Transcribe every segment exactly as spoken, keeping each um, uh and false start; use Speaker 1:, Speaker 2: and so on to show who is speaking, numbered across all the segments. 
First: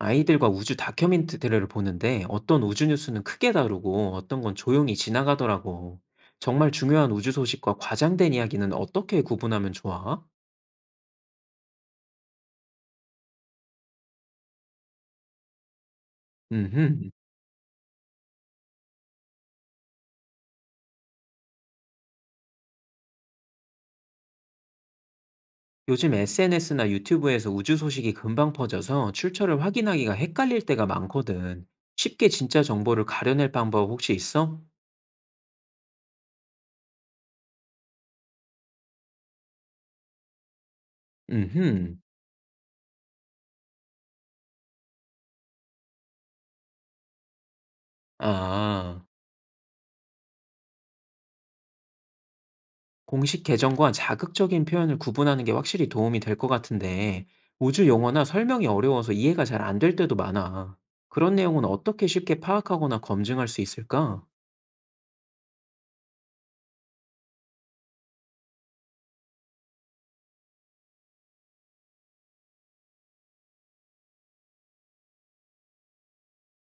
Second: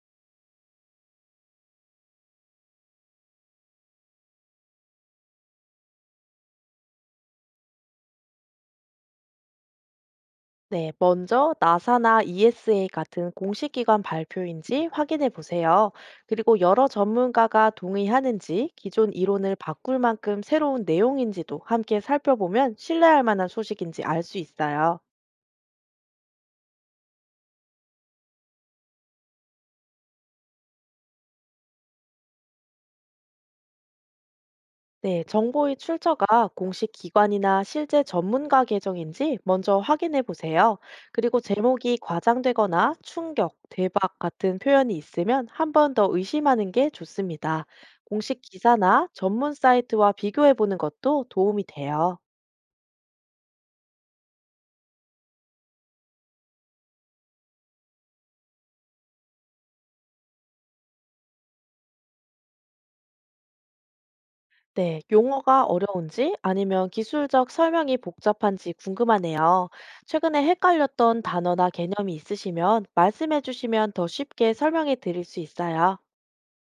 Speaker 1: 아이들과 우주 다큐멘터리를 보는데 어떤 우주 뉴스는 크게 다루고 어떤 건 조용히 지나가더라고. 정말 중요한 우주 소식과 과장된 이야기는 어떻게 구분하면 좋아?
Speaker 2: 네, 먼저 나사나 이에스에이 같은 공식 기관 발표인지 확인해 보세요. 그리고 여러
Speaker 1: 음,
Speaker 2: 전문가가 동의하는지 기존 이론을 바꿀 만큼 새로운 내용인지도 함께 살펴보면 신뢰할 만한 소식인지 알 수 있어요.
Speaker 1: 요즘 에스엔에스나 유튜브에서 우주 소식이 금방 퍼져서 출처를 확인하기가 헷갈릴 때가 많거든. 쉽게 진짜 정보를 가려낼 방법 혹시 있어?
Speaker 2: 네, 정보의 출처가 공식 기관이나 실제 전문가 계정인지 먼저 확인해 보세요. 그리고 제목이
Speaker 1: 음,
Speaker 2: 과장되거나 충격, 대박 같은 표현이 있으면 한 번 더 의심하는 게 좋습니다. 공식
Speaker 1: 아.
Speaker 2: 기사나 전문 사이트와 비교해 보는 것도 도움이 돼요.
Speaker 1: 공식 계정과 자극적인 표현을 구분하는 게 확실히 도움이 될 것 같은데, 우주 용어나 설명이 어려워서 이해가 잘 안 될 때도 많아. 그런 내용은 어떻게 쉽게 파악하거나 검증할 수 있을까?
Speaker 2: 네, 용어가 어려운지 아니면 기술적 설명이 복잡한지 궁금하네요. 최근에 헷갈렸던 단어나 개념이 있으시면 말씀해 주시면 더 쉽게 설명해 드릴 수 있어요.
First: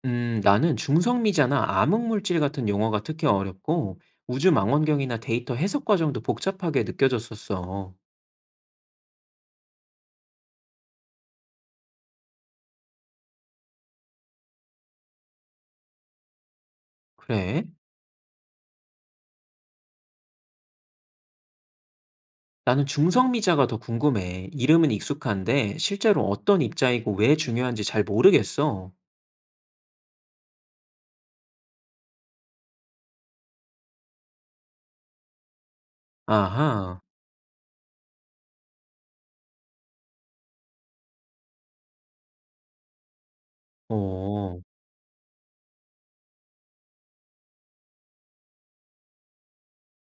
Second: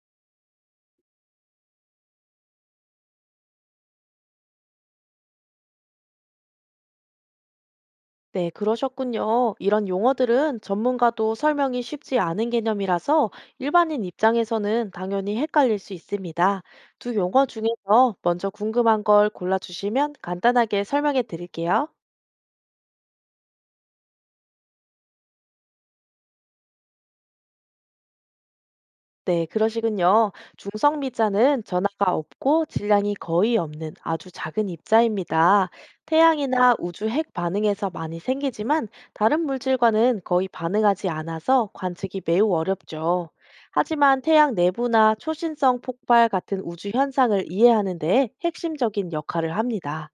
Speaker 1: 음, 나는 중성미자나 암흑물질 같은 용어가 특히 어렵고, 우주 망원경이나 데이터 해석 과정도 복잡하게 느껴졌었어.
Speaker 2: 네, 그러셨군요. 이런 용어들은 전문가도 설명이 쉽지 않은 개념이라서 일반인 입장에서는 당연히 헷갈릴 수 있습니다. 두 용어
Speaker 1: 그래?
Speaker 2: 중에서 먼저 궁금한 걸 골라주시면 간단하게 설명해 드릴게요.
Speaker 1: 나는 중성미자가 더 궁금해. 이름은 익숙한데, 실제로 어떤 입자이고 왜 중요한지 잘 모르겠어.
Speaker 2: 네, 그러시군요. 중성미자는 전하가 없고 질량이 거의 없는 아주 작은 입자입니다. 태양이나
Speaker 1: 아하,
Speaker 2: 우주 핵 반응에서 많이 생기지만 다른 물질과는 거의 반응하지 않아서 관측이 매우 어렵죠. 하지만 태양
Speaker 1: 어.
Speaker 2: 내부나 초신성 폭발 같은 우주 현상을 이해하는 데 핵심적인 역할을 합니다.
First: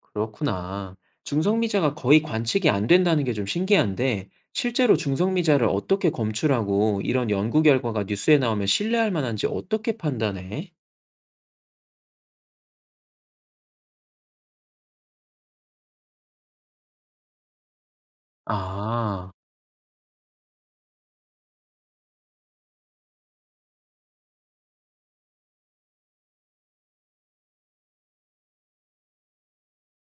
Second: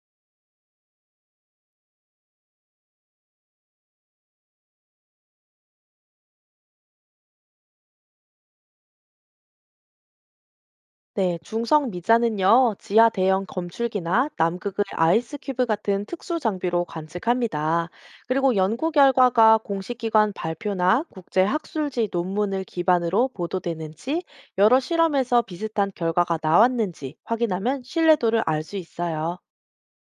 Speaker 1: 그렇구나. 중성미자가 거의 관측이 안 된다는 게 좀 신기한데, 실제로 중성미자를 어떻게 검출하고 이런 연구 결과가 뉴스에 나오면 신뢰할 만한지 어떻게 판단해?
Speaker 2: 네, 중성 미자는요, 지하 대형 검출기나 남극의 아이스 큐브 같은 특수 장비로 관측합니다. 그리고 연구
Speaker 1: 아,
Speaker 2: 결과가 공식 기관 발표나 국제 학술지 논문을 기반으로 보도되는지, 여러 실험에서 비슷한 결과가 나왔는지 확인하면 신뢰도를 알 수 있어요.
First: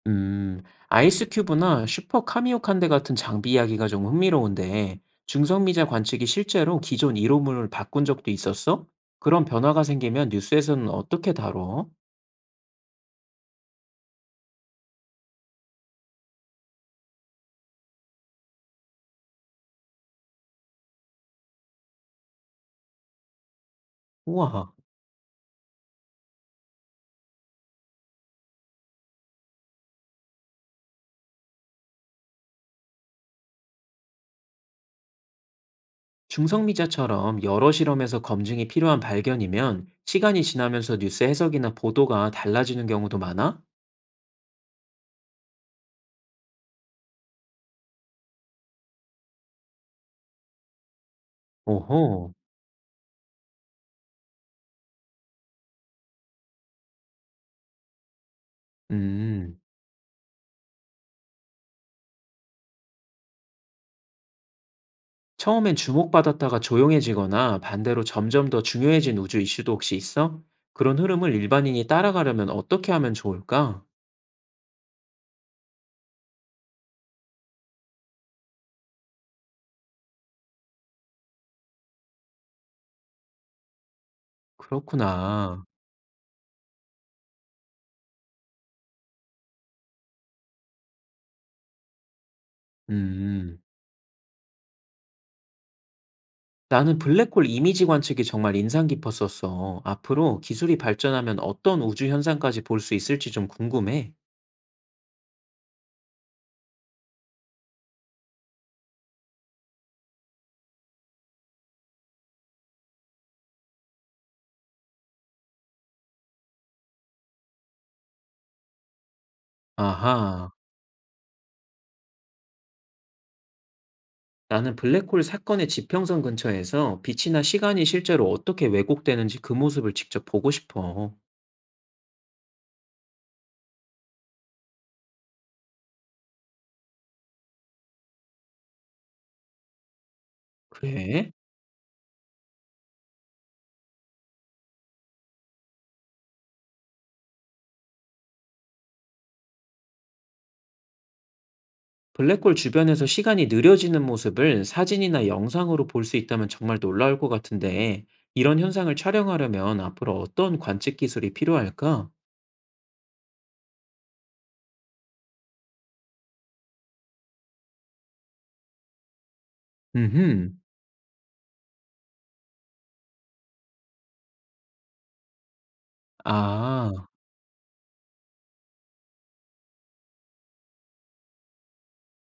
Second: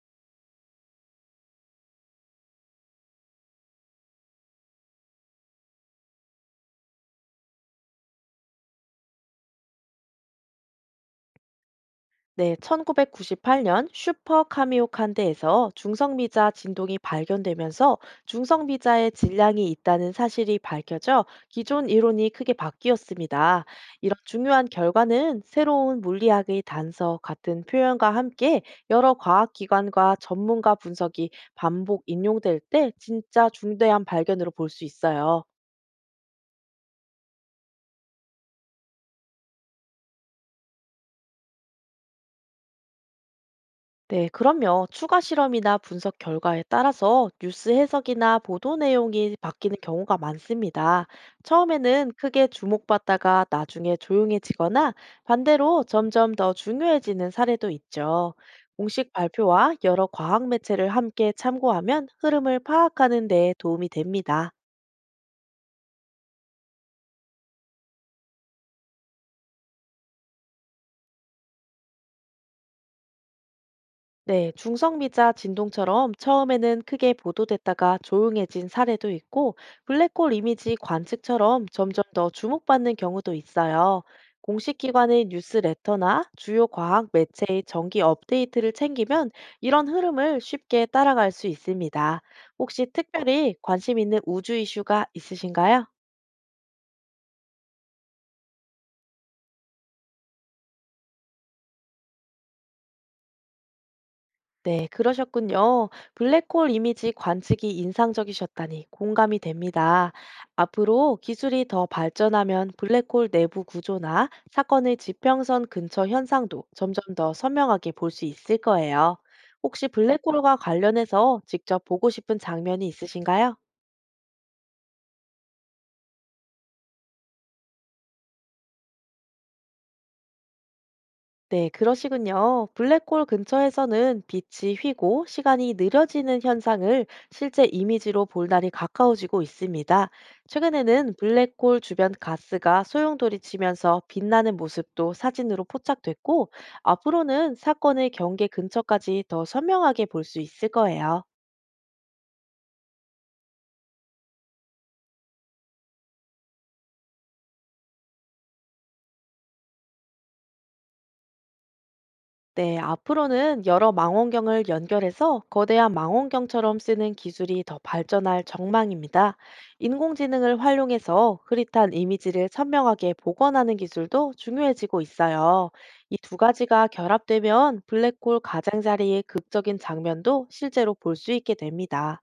Speaker 1: 음, 아이스큐브나 슈퍼 카미오칸데 같은 장비 이야기가 좀 흥미로운데, 중성미자 관측이 실제로 기존 이론을 바꾼 적도 있었어? 그런 변화가 생기면 뉴스에서는 어떻게 다뤄?
Speaker 2: 네, 천구백구십팔 년 슈퍼 카미오칸데에서 중성미자 진동이 발견되면서 중성미자의 질량이 있다는 사실이 밝혀져 기존 이론이 크게 바뀌었습니다. 이런
Speaker 1: 우와.
Speaker 2: 중요한 결과는 새로운 물리학의 단서 같은 표현과 함께 여러 과학기관과 전문가 분석이 반복 인용될 때 진짜 중대한 발견으로 볼 수 있어요.
Speaker 1: 중성미자처럼 여러 실험에서 검증이 필요한 발견이면 시간이 지나면서 뉴스 해석이나 보도가 달라지는 경우도 많아?
Speaker 2: 네, 그럼요. 추가 실험이나 분석 결과에 따라서 뉴스 해석이나 보도 내용이 바뀌는 경우가 많습니다. 처음에는
Speaker 1: 오호,
Speaker 2: 크게 주목받다가 나중에 조용해지거나 반대로 점점 더 중요해지는 사례도 있죠. 공식
Speaker 1: 음.
Speaker 2: 발표와 여러 과학 매체를 함께 참고하면 흐름을 파악하는 데 도움이 됩니다.
Speaker 1: 처음엔 주목받았다가 조용해지거나 반대로 점점 더 중요해진 우주 이슈도 혹시 있어? 그런 흐름을 일반인이 따라가려면 어떻게 하면 좋을까?
Speaker 2: 네, 중성미자 진동처럼 처음에는 크게 보도됐다가 조용해진 사례도 있고, 블랙홀 이미지 관측처럼 점점 더 주목받는 경우도 있어요. 공식 기관의
Speaker 1: 그렇구나.
Speaker 2: 뉴스레터나 주요 과학 매체의 정기 업데이트를 챙기면 이런 흐름을 쉽게 따라갈 수 있습니다. 혹시 특별히
Speaker 1: 음.
Speaker 2: 관심 있는 우주 이슈가 있으신가요?
Speaker 1: 나는 블랙홀 이미지 관측이 정말 인상 깊었었어. 앞으로 기술이 발전하면 어떤 우주 현상까지 볼 수 있을지 좀 궁금해.
Speaker 2: 네, 그러셨군요. 블랙홀 이미지 관측이 인상적이셨다니 공감이 됩니다. 앞으로 기술이 더 발전하면 블랙홀 내부 구조나 사건의 지평선 근처 현상도 점점 더 선명하게 볼 수 있을 거예요. 혹시
Speaker 1: 아하.
Speaker 2: 블랙홀과 관련해서 직접 보고 싶은 장면이 있으신가요?
Speaker 1: 나는 블랙홀 사건의 지평선 근처에서 빛이나 시간이 실제로 어떻게 왜곡되는지 그 모습을 직접 보고 싶어.
Speaker 2: 네, 그러시군요. 블랙홀 근처에서는 빛이 휘고 시간이 느려지는 현상을 실제 이미지로 볼 날이 가까워지고 있습니다. 최근에는
Speaker 1: 그래?
Speaker 2: 블랙홀 주변 가스가 소용돌이 치면서 빛나는 모습도 사진으로 포착됐고, 앞으로는 사건의 경계 근처까지 더 선명하게 볼 수 있을 거예요.
Speaker 1: 블랙홀 주변에서 시간이 느려지는 모습을 사진이나 영상으로 볼 수 있다면 정말 놀라울 것 같은데, 이런 현상을 촬영하려면 앞으로 어떤 관측 기술이 필요할까?
Speaker 2: 네, 앞으로는 여러 망원경을 연결해서 거대한 망원경처럼 쓰는 기술이 더 발전할 전망입니다.
Speaker 1: 음흠.
Speaker 2: 인공지능을 활용해서 흐릿한 이미지를 선명하게 복원하는 기술도 중요해지고 있어요. 이 두 가지가
Speaker 1: 아,
Speaker 2: 결합되면 블랙홀 가장자리의 극적인 장면도 실제로 볼 수 있게 됩니다.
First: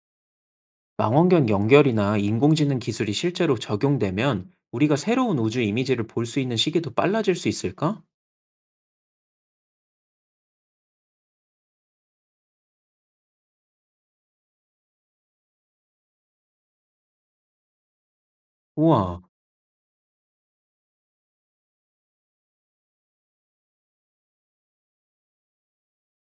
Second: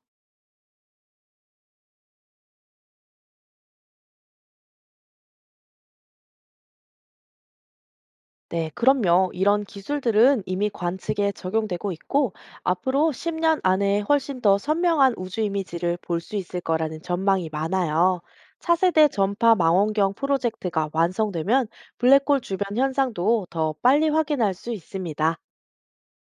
Speaker 1: 망원경 연결이나 인공지능 기술이 실제로 적용되면 우리가 새로운 우주 이미지를 볼 수 있는 시기도 빨라질 수 있을까?
Speaker 2: 네, 그럼요. 이런 기술들은 이미 관측에 적용되고 있고, 앞으로 십 년 안에 훨씬 더 선명한 우주 이미지를 볼 수 있을 거라는 전망이 많아요. 차세대
Speaker 1: 우와.
Speaker 2: 전파 망원경 프로젝트가 완성되면 블랙홀 주변 현상도 더 빨리 확인할 수 있습니다.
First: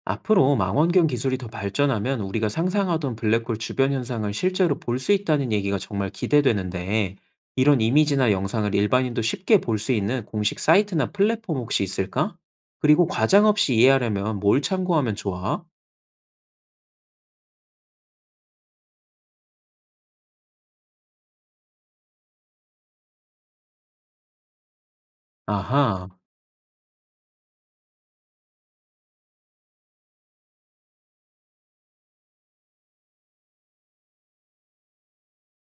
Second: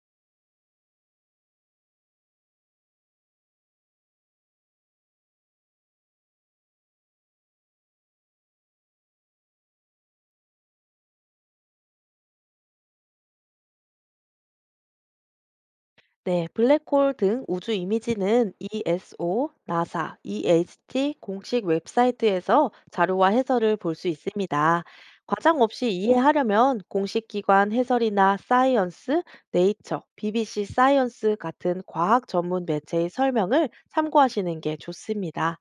Speaker 1: 앞으로 망원경 기술이 더 발전하면 우리가 상상하던 블랙홀 주변 현상을 실제로 볼 수 있다는 얘기가 정말 기대되는데, 이런 이미지나 영상을 일반인도 쉽게 볼 수 있는 공식 사이트나 플랫폼 혹시 있을까? 그리고 과장 없이 이해하려면 뭘 참고하면 좋아?
Speaker 2: 네, 블랙홀 등 우주 이미지는 이에스오, 나사, 이에이치티 공식 웹사이트에서 자료와 해설을 볼 수 있습니다. 과장 없이
Speaker 1: 아하,
Speaker 2: 이해하려면 공식 기관 해설이나 사이언스, 네이처, 비비씨 사이언스 같은 과학 전문 매체의 설명을 참고하시는 게 좋습니다.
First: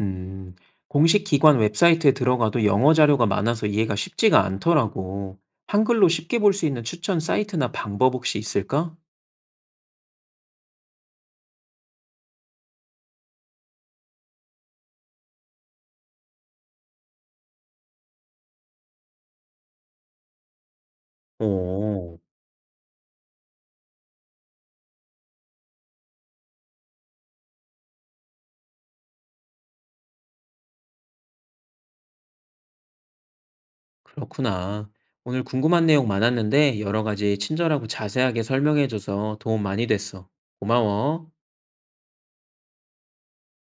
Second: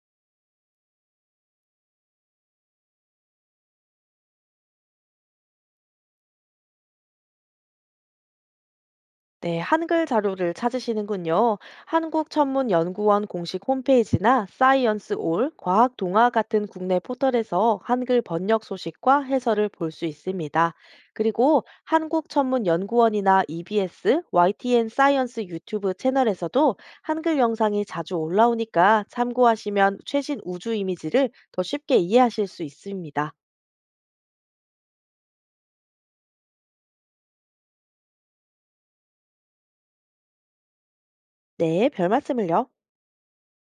Speaker 1: 음, 공식 기관 웹사이트에 들어가도 영어 자료가 많아서 이해가 쉽지가 않더라고. 한글로 쉽게 볼 수 있는 추천 사이트나 방법 혹시 있을까?
Speaker 2: 네, 한글 자료를 찾으시는군요. 한국천문연구원 공식 홈페이지나 사이언스 올, 과학 동화 같은 국내 포털에서 한글 번역 소식과 해설을 볼 수 있습니다. 그리고
Speaker 1: 오.
Speaker 2: 한국천문연구원이나 이비에스, 와이티엔 사이언스 유튜브 채널에서도 한글 영상이 자주 올라오니까 참고하시면 최신 우주 이미지를 더 쉽게 이해하실 수 있습니다.
Speaker 1: 그렇구나. 오늘 궁금한 내용 많았는데 여러 가지 친절하고 자세하게 설명해줘서 도움 많이 됐어. 고마워.
Speaker 2: 네, 별 말씀을요.